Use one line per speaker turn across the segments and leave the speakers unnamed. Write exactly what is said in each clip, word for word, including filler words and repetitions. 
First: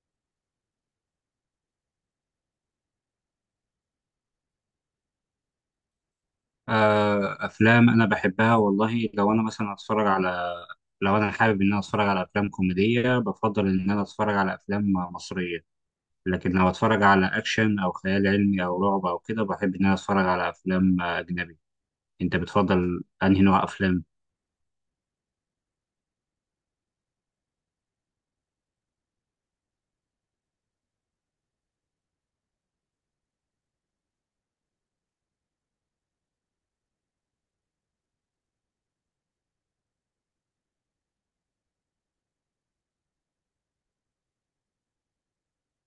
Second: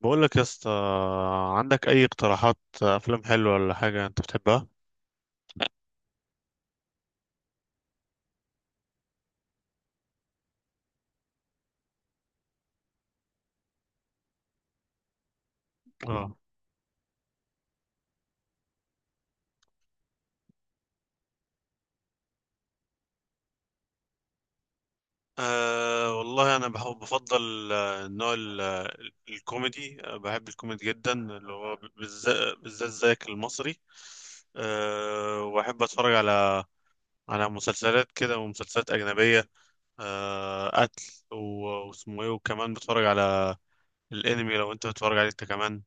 بقول لك يا اسطى، عندك اي اقتراحات افلام حلوه ولا حاجه انت بتحبها؟
آه، افلام انا بحبها والله. لو انا مثلا اتفرج على لو انا حابب ان انا اتفرج على افلام كوميديه بفضل ان انا اتفرج على افلام مصريه.
اه.
لكن لو اتفرج على اكشن او خيال علمي او رعب او كده بحب ان انا اتفرج على افلام آه، اجنبي. انت بتفضل انهي نوع افلام؟
أه والله انا بحب بفضل آه، النوع ال- آه، الكوميدي. آه، بحب الكوميدي جدا اللي هو بالذات بالذات زيك المصري. أه واحب اتفرج على على مسلسلات كده ومسلسلات اجنبيه. أه قتل و- واسمه ايه، وكمان بتفرج على الانمي لو انت بتتفرج عليه انت كمان.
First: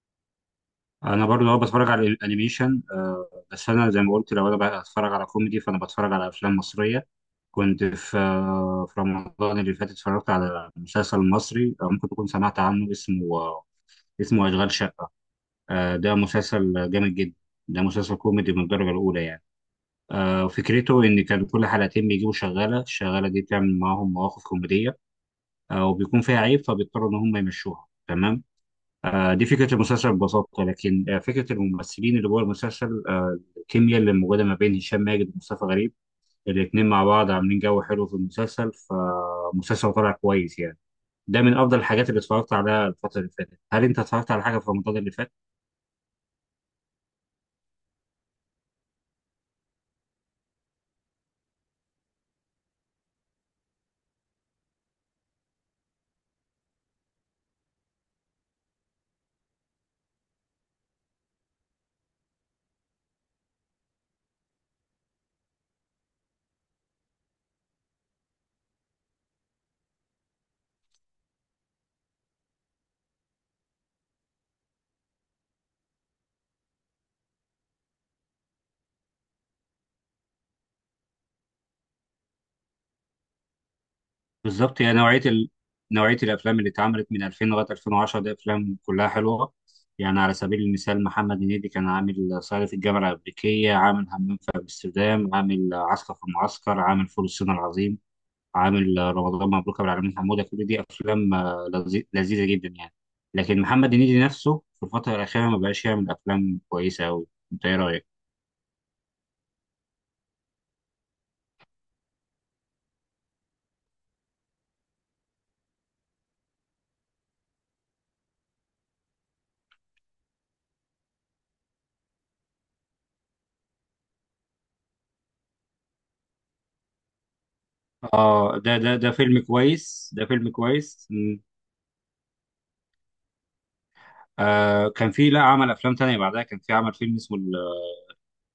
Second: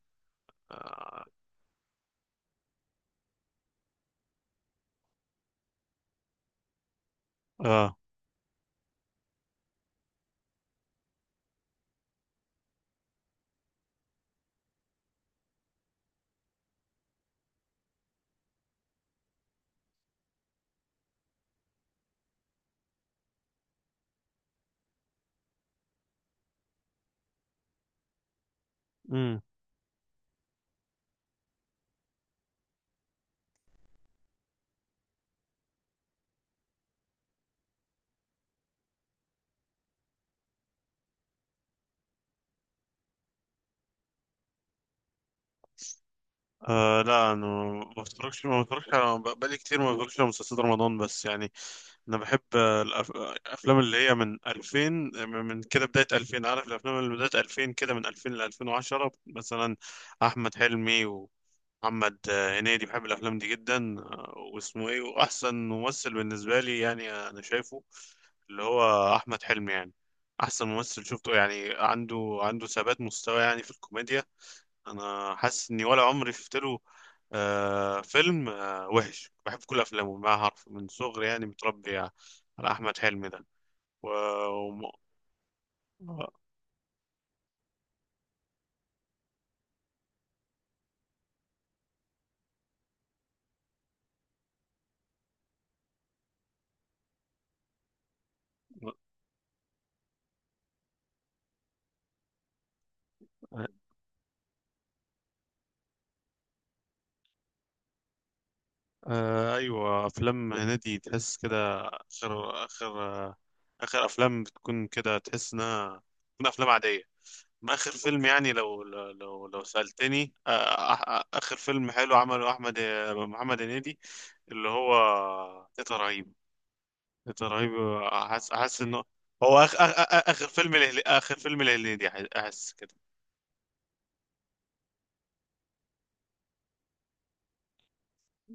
اه.
انا برضه هو بتفرج على الانيميشن، آه، بس انا زي ما قلت لو انا بقى اتفرج على كوميدي فانا بتفرج على افلام مصريه. كنت
آه.
في آه، في رمضان اللي فات اتفرجت على مسلسل مصري، آه، ممكن تكون سمعت عنه، اسمه اسمه أشغال شقة. آه، ده مسلسل جامد جدا. ده مسلسل كوميدي من الدرجة الأولى يعني. آه، فكرته إن كان كل حلقتين بيجيبوا شغالة، الشغالة دي بتعمل معاهم مواقف كوميدية، آه، وبيكون فيها عيب فبيضطروا إن هم يمشوها. تمام، آه، دي فكرة المسلسل ببساطة. لكن آه، فكرة الممثلين اللي جوه المسلسل، آه، الكيمياء اللي موجودة ما بين هشام ماجد ومصطفى غريب، الاتنين مع بعض عاملين جو حلو في المسلسل، فمسلسل طلع كويس يعني. ده من أفضل الحاجات اللي اتفرجت عليها الفترة اللي فاتت. هل أنت اتفرجت على حاجة في رمضان اللي فات؟
آه لا، انا ما بتفرجش ما بتفرجش على بق- بقالي كتير ما بتفرجش على مسلسلات رمضان بس يعني. انا بحب آه، الأف- الافلام اللي هي من ألفين، من من كده بداية ألفين. عارف الافلام اللي بداية ألفين كده من ألفين ل ألفين وعشرة مثلا. احمد حلمي ومحمد آه، هنيدي، بحب الافلام دي جدا، آه، واسمه ايه، واحسن ممثل بالنسبة لي يعني انا شايفه اللي هو احمد حلمي، يعني احسن ممثل شفته يعني عنده عنده ثبات مستوى يعني في الكوميديا. انا حاسس اني ولا عمري شفت له آه فيلم آه وحش، بحب كل افلامه ما حرف من صغري يعني متربي على احمد حلمي ده و...
بالظبط
وم...
يعني، نوعية ال... نوعية
آه
الأفلام اللي اتعملت من الفين لغاية الفين وعشرة دي أفلام كلها حلوة. يعني على سبيل المثال محمد هنيدي كان عامل صعيدي في الجامعة الأمريكية، عامل همام في أمستردام، عامل عسكر في المعسكر، عامل فول الصين العظيم، عامل رمضان مبروك أبو العلمين حمودة. كل دي أفلام آه، لذي- لذيذة جدا يعني. لكن محمد هنيدي نفسه في الفترة الأخيرة ما بقاش يعمل أفلام كويسة أوي. أنت إيه رأيك؟
آه، ايوه، افلام هنيدي تحس كده اخر اخر آه اخر افلام بتكون كده، تحس انها تكون افلام عاديه. ما اخر فيلم يعني لو لو لو, لو سالتني، آه آه، آه، اخر فيلم حلو عمله احمد آه، محمد هنيدي اللي هو تيتا رهيبه، ده رهيب. احس
آه، ده
احس
ده
انه
ده فيلم
هو آخ... آخ...
كويس، ده
آخ... اخر
فيلم
فيلم الهلي...
كويس.
اخر فيلم الهليدي، أح- احس كده.
آه، كان في، لا، عمل افلام تانية بعدها. كان في عمل فيلم اسمه ال-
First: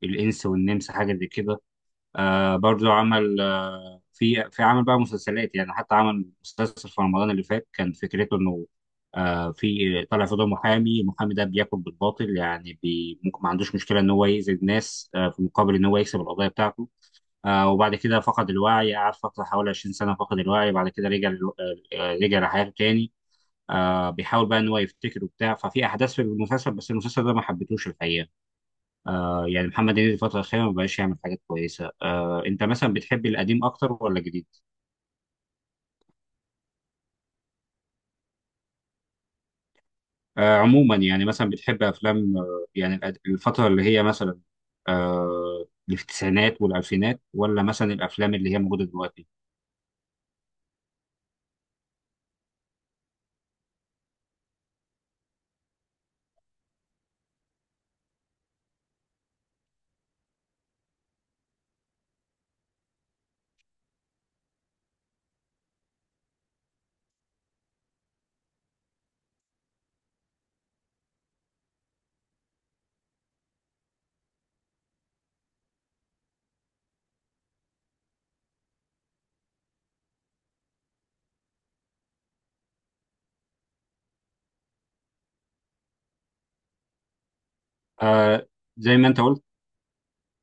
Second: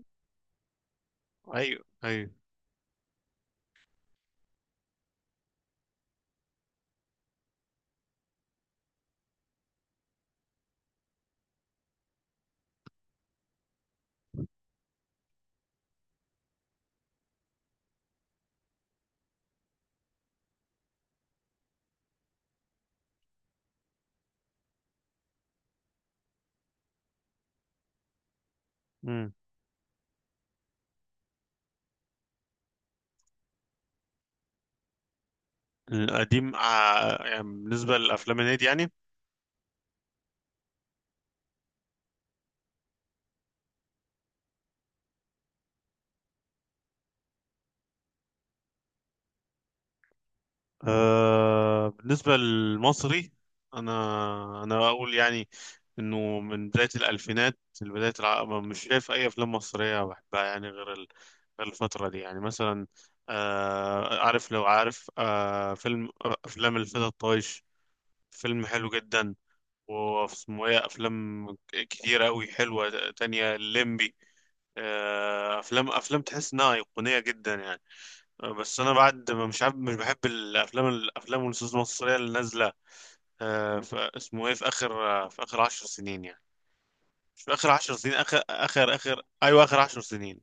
الانس والنمس، حاجه زي كده.
ايوه، ايوه.
آه برضو عمل، آه في في عمل بقى مسلسلات يعني. حتى عمل مسلسل في رمضان اللي فات كان فكرته انه آه في طالع في دور محامي، المحامي ده بياكل بالباطل يعني، بي ممكن ما عندوش مشكله ان هو يأذي الناس آه في مقابل ان هو يكسب القضيه بتاعته. آه وبعد كده فقد الوعي، قعد فتره حوالي عشرين سنه فقد الوعي. بعد كده رجع للو- آه، آه، رجع لحياته تاني. آه بيحاول بقى ان هو يفتكر وبتاع، ففي احداث في المسلسل، بس المسلسل ده ما حبيتهوش الحقيقه.
امم.
آه يعني محمد هنيدي الفتره الاخيره ما بقاش يعمل حاجات كويسه. آه انت مثلا بتحب القديم اكتر ولا الجديد؟
القديم، آه، يعني بالنسبه للافلام الهندي يعني.
آه عموما يعني، مثلا بتحب افلام آه يعني الأد- الفتره اللي هي مثلا آه اللي في التسعينات والالفينات، ولا مثلا الافلام اللي هي موجوده دلوقتي؟
آه... بالنسبه للمصري، انا انا اقول يعني انه من بدايه الالفينات لبدايه الع... مش شايف اي افلام مصريه بحبها، يعني غير ال... غير الفتره دي يعني مثلا. آه... عارف لو عارف آه... فيلم آه، افلام الفتى الطايش، فيلم حلو جدا، واسمه ايه، افلام كتيرة قوي حلوة تانية، الليمبي، آه، افلام افلام تحس انها ايقونية جدا يعني. آه، بس انا، بعد ما، مش عارف، مش بحب الافلام الافلام والنصوص المصرية اللي نازلة آه، ف- اسمه ايه، في اخر آه، في اخر عشر سنين يعني، مش في اخر عشر سنين، اخر
آه
اخر
زي ما انت
اخر
قلت،
ايوه، اخر عشر سنين،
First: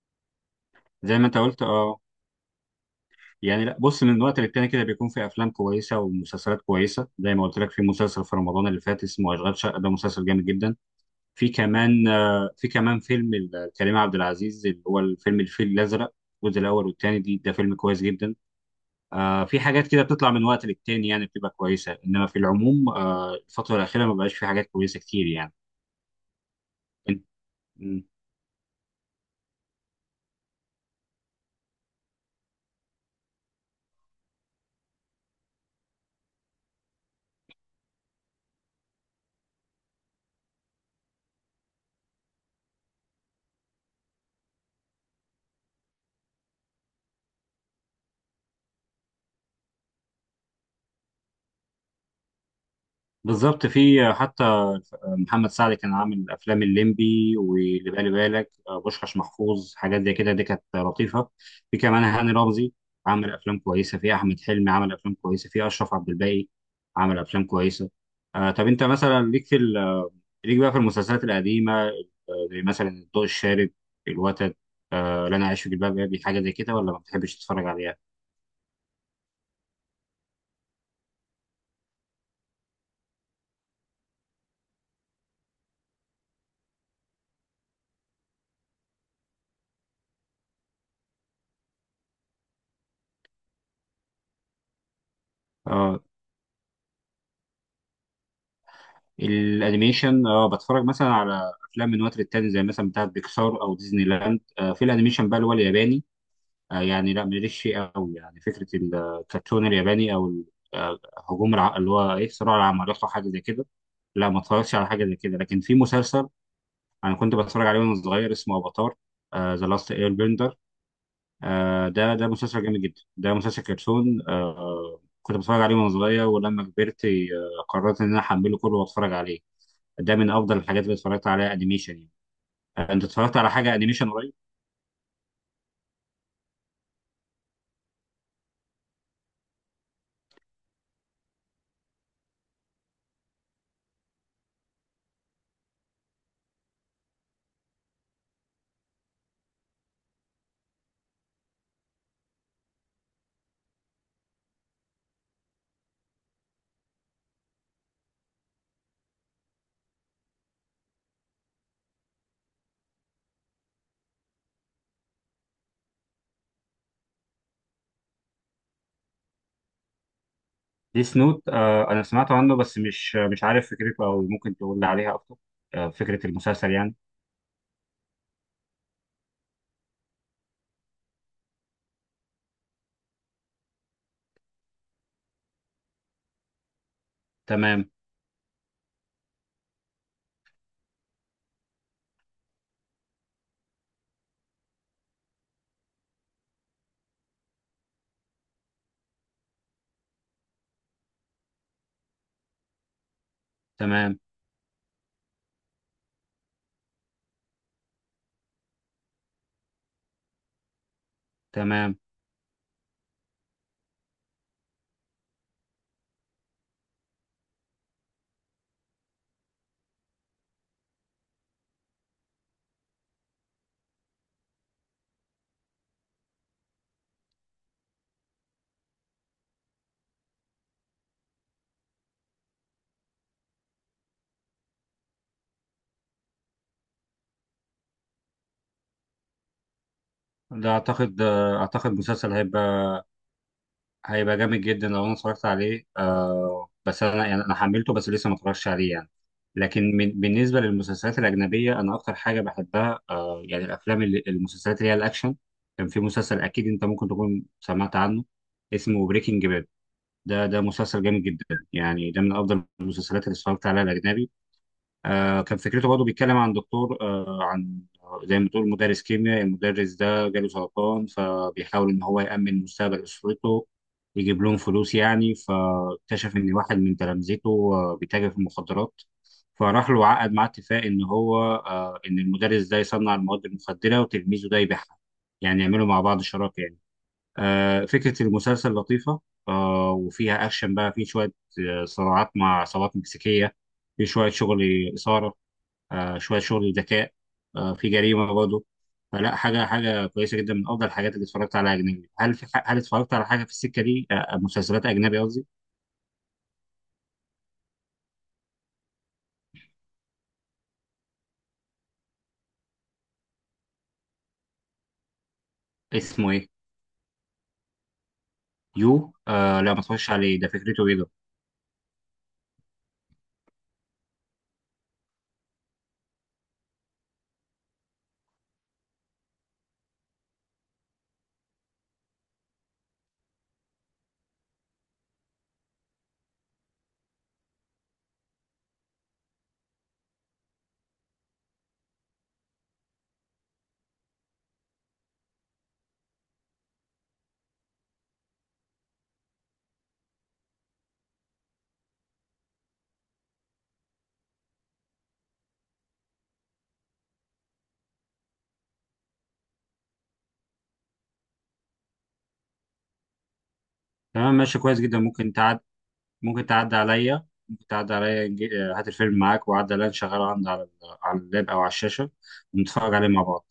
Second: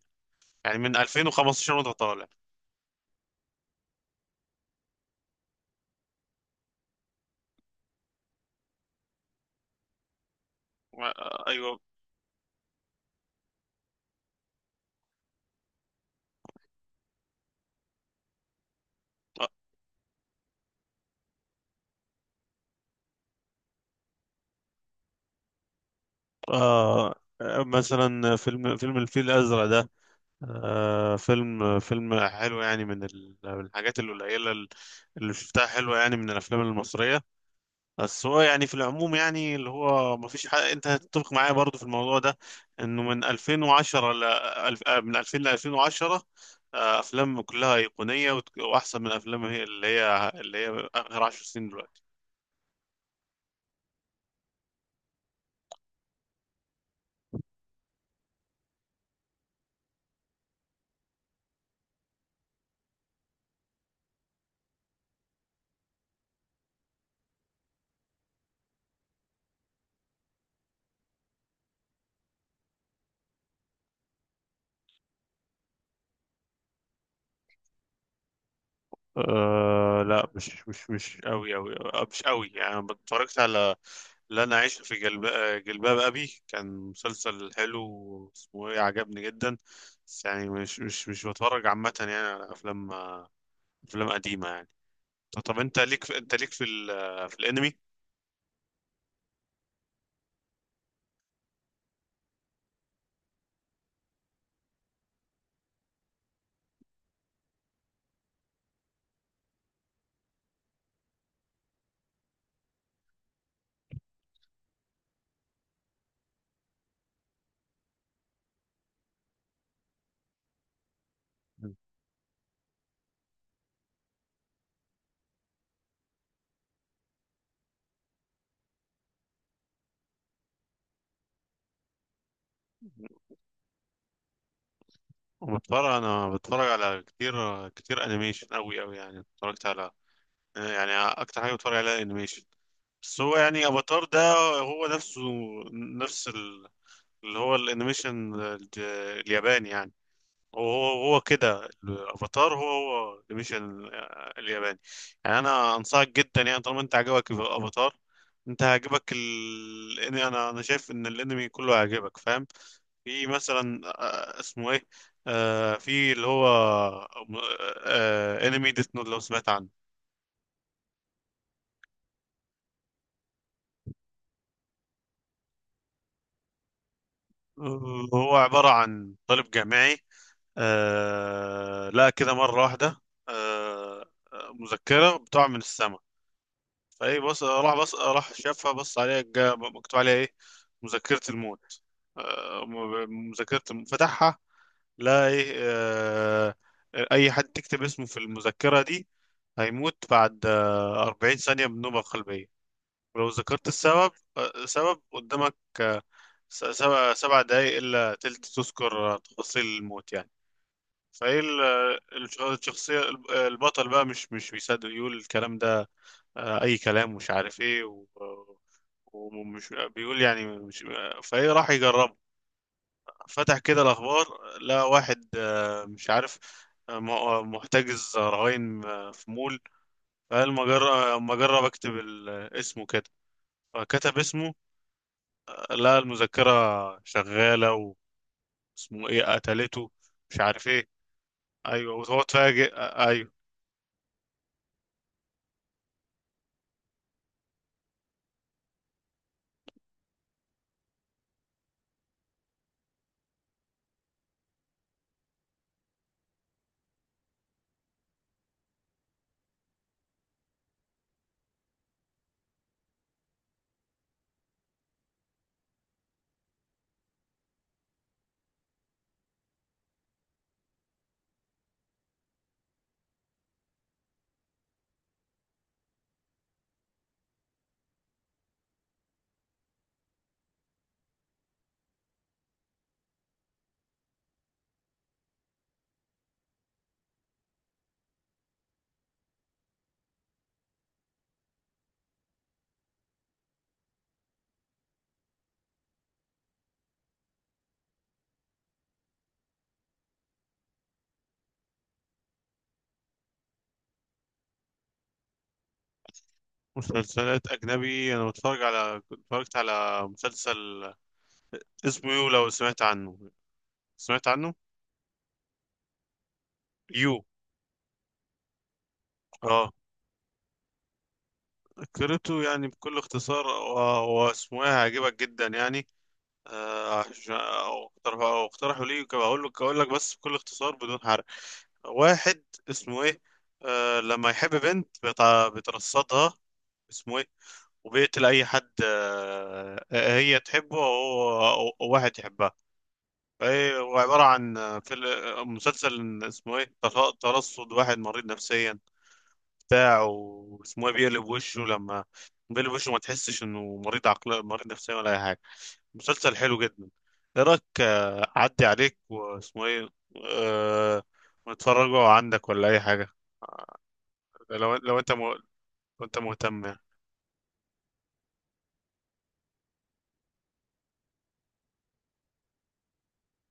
يعني من
زي ما انت قلت،
ألفين وخمستاشر وانت
اه.
طالع.
يعني لا، بص، من وقت للتاني كده بيكون في افلام كويسه ومسلسلات كويسه، زي ما قلت لك في مسلسل في رمضان اللي فات اسمه اشغال شقه، ده مسلسل جامد جدا.
آه،
في
ايوه
كمان آه، في كمان فيلم ال- كريم عبد العزيز، اللي هو الفيلم الفيل الازرق الجزء الاول والثاني، دي ده فيلم كويس جدا. آه، في حاجات كده بتطلع من وقت للتاني يعني بتبقى كويسه، انما في العموم آه، الفتره الاخيره ما بقاش في حاجات كويسه كتير يعني.
آه،
إن-
آه،
م.
مثلا فيلم فيلم الفيل الازرق ده، آه فيلم فيلم حلو يعني من ال- من الحاجات القليلة ال- اللي شفتها حلوة يعني من الأفلام المصرية. بس هو يعني في العموم يعني اللي هو ما فيش حاجة، أنت هتتفق معايا برضو في الموضوع ده، إنه من ألفين وعشرة ل ألف- آه، من ألفين ل ألفين وعشرة، آه، أفلام كلها أيقونية وت- وأحسن من أفلام هي اللي هي اللي هي آخر عشر سنين دلوقتي.
بالظبط. في آه، حتى محمد سعد كان عامل افلام الليمبي واللي بالي بالك آه، بوشخاش محفوظ، حاجات زي كده دي كانت لطيفه. في كمان هاني رمزي عمل افلام كويسه، في احمد حلمي عمل افلام كويسه، في اشرف عبد الباقي عمل افلام كويسه. آه طب انت مثلا ليك في ال- ليك بقى في المسلسلات القديمه، آه، زي مثلا الضوء الشارد، الوتد، آه لا انا عايش في جلباب ابي، حاجه زي كده، ولا ما بتحبش تتفرج عليها؟
أه لا، مش مش مش قوي قوي. مش قوي يعني، اتفرجت على، لن أعيش في جلب... جلباب أبي، كان مسلسل حلو، اسمه إيه، عجبني جدا. بس يعني مش مش مش بتفرج عامة يعني على أفلام أفلام قديمة يعني. طب طب، أنت
اه
ليك في... أنت ليك في ال... في الأنمي؟
الانيميشن، اه بتفرج مثلا على افلام من وقت للتاني زي مثلا بتاعت بيكسار او ديزني لاند. آه في الانيميشن بقى اللي هو الياباني، آه يعني لا ماليش فيه قوي يعني. فكره الكرتون الياباني او ال- آه، هجوم الع... اللي هو ايه صراع العمالقه أو حاجه زي كده، لا ما اتفرجتش على حاجه زي كده. لكن في مسلسل انا كنت بتفرج عليه وانا صغير اسمه افاتار، ذا لاست اير بندر. ده ده مسلسل جامد جدا، ده مسلسل كرتون. آه كنت بتفرج عليه وانا صغير، ولما كبرت آه، قررت ان انا احمله كله واتفرج عليه. ده من افضل الحاجات اللي اتفرجت عليها انيميشن يعني. آه، انت اتفرجت على حاجه انيميشن قريب؟
بتفرج أنا بتفرج على كتير كتير أنيميشن أوي أوي، يعني اتفرجت على، يعني أكتر حاجة بتفرج عليها أنيميشن. بس هو يعني أفاتار ده هو نفسه، نفس ال... اللي هو الأنيميشن الج- الياباني يعني. وهو هو كده الافاتار هو هو مش ال- الياباني، يعني انا انصحك جدا، يعني طالما انت عجبك الافاتار انت هيعجبك ال... إن انا انا شايف ان الانمي كله هيعجبك، فاهم. في مثلا آه، اسمه ايه آه في اللي هو آه انمي ديث نوت، لو سمعت عنه.
ديس نوت، آه، انا سمعت عنه بس مش مش عارف فكرته، او ممكن تقول لي عليها اكتر؟ آه فكره المسلسل يعني.
آه، هو عبارة عن طالب جامعي. آه لا، كده مرة واحدة. آه. آه، مذكرة بتقع من السماء، فايه بص راح
تمام.
بص راح شافها، بص عليها، جا- مكتوب عليها ايه، مذكرة الموت. آه، م- مذكرة الم- فتحها، لا ايه آه، اي حد تكتب اسمه في المذكرة دي هيموت بعد آه، 40 ثانية من نوبة قلبية، ولو ذكرت السبب
تمام.
آه، سبب قدامك آه، س- سبع سبع دقايق إلا تلت، تذكر آه، تفاصيل الموت يعني. فايه ال-
تمام.
الش- الشخصية الب- البطل بقى مش مش بيصدق، يقول الكلام ده آه، اي كلام، مش عارف ايه و... ومش بيقول يعني مش، فايه راح يجرب، فتح كده الاخبار، لقى واحد آه، مش عارف آه، م- آه، محتجز رهائن آه، في مول، فقال ما جرب ما جرب اكتب ال- اسمه كده، فكتب اسمه، لقى المذكرة شغالة، واسمه ايه، قتلته مش عارف
ده
ايه.
اعتقد، آه اعتقد
ايوه، وهو
مسلسل هيبقى،
اتفاجئ آه، ايوه.
هيبقى جامد جدا لو انا اتفرجت عليه. آه بس انا يعني انا حملته بس لسه ما اتفرجتش عليه يعني. لكن من بالنسبه للمسلسلات الاجنبيه، انا اكتر حاجه بحبها يعني الافلام اللي، المسلسلات اللي هي الاكشن. كان في مسلسل اكيد انت ممكن تكون سمعت عنه اسمه بريكنج باد. ده ده مسلسل جامد جدا يعني. ده من افضل المسلسلات اللي اتفرجت عليها الاجنبي. آه، كان فكرته برضه بيتكلم عن دكتور، آه، عن، زي ما بتقول، مدرس كيمياء. المدرس ده جاله سرطان فبيحاول ان هو يأمن مستقبل اسرته، يجيب لهم فلوس يعني. فاكتشف ان واحد من تلامذته آه، بيتاجر في المخدرات. فراح له عقد معاه اتفاق ان هو آه، ان المدرس ده يصنع المواد المخدرة وتلميذه ده يبيعها، يعني يعملوا مع بعض شراكة يعني. آه، فكرة المسلسل لطيفة. آه، وفيها اكشن بقى، في شوية آه، صراعات مع عصابات مكسيكية، في شوية شغل إثارة، آه، شويه شغل ذكاء، آه، في جريمه برضه. فلا، حاجه حاجه كويسه جدا، من افضل الحاجات اللي اتفرجت عليها اجنبي. هل في ح- هل اتفرجت على حاجه في السكه دي آه، آه، مسلسلات اجنبي قصدي؟
مسلسلات اجنبي، انا بتفرج على اتفرجت على مسلسل اسمه يو، لو سمعت عنه؟ سمعت عنه.
اسمه ايه؟
يو.
يو؟ آه
اه،
لا ما اتفرجش عليه، ده فكرته ايه ده؟
قريته يعني بكل اختصار، آه، و- واسمه ايه، هيعجبك جدا يعني، آه، عشان أو اقترح- أو اقترحوا لي، كم- اقول لك اقول لك بس بكل اختصار بدون حرق. واحد اسمه ايه، آه، لما يحب بنت بيتع- بيترصدها، اسمه ايه، وبيقتل اي حد آه، آه، هي تحبه او أو- أو واحد يحبها. فهي- هو عبارة عن آه، فيلم- آه، مسلسل، اسمه ايه، تر- ترصد واحد مريض نفسيا، بتاع، واسمه ايه، بيقلب وشه، لما بيقلب وشه ما تحسش انه مريض عقل، مريض نفسيا ولا اي حاجه. مسلسل حلو جدا. ايه رايك آه، اعدي عليك، واسمه ايه، أه... ونتفرجوا عندك ولا اي حاجه،
تمام، ماشي،
لو
كويس جدا،
لو انت م...
ممكن تعد.
لو انت
ممكن
مهتم
تعدي
يعني.
عليا، ممكن تعدي عليا، نجي- آه، هات الفيلم معاك وعدي عليا نشغله عندي على ال- على اللاب او على الشاشه ونتفرج عليه مع بعض.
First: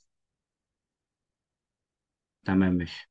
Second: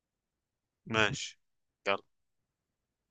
ماشي، يلا.
تمام، ماشي.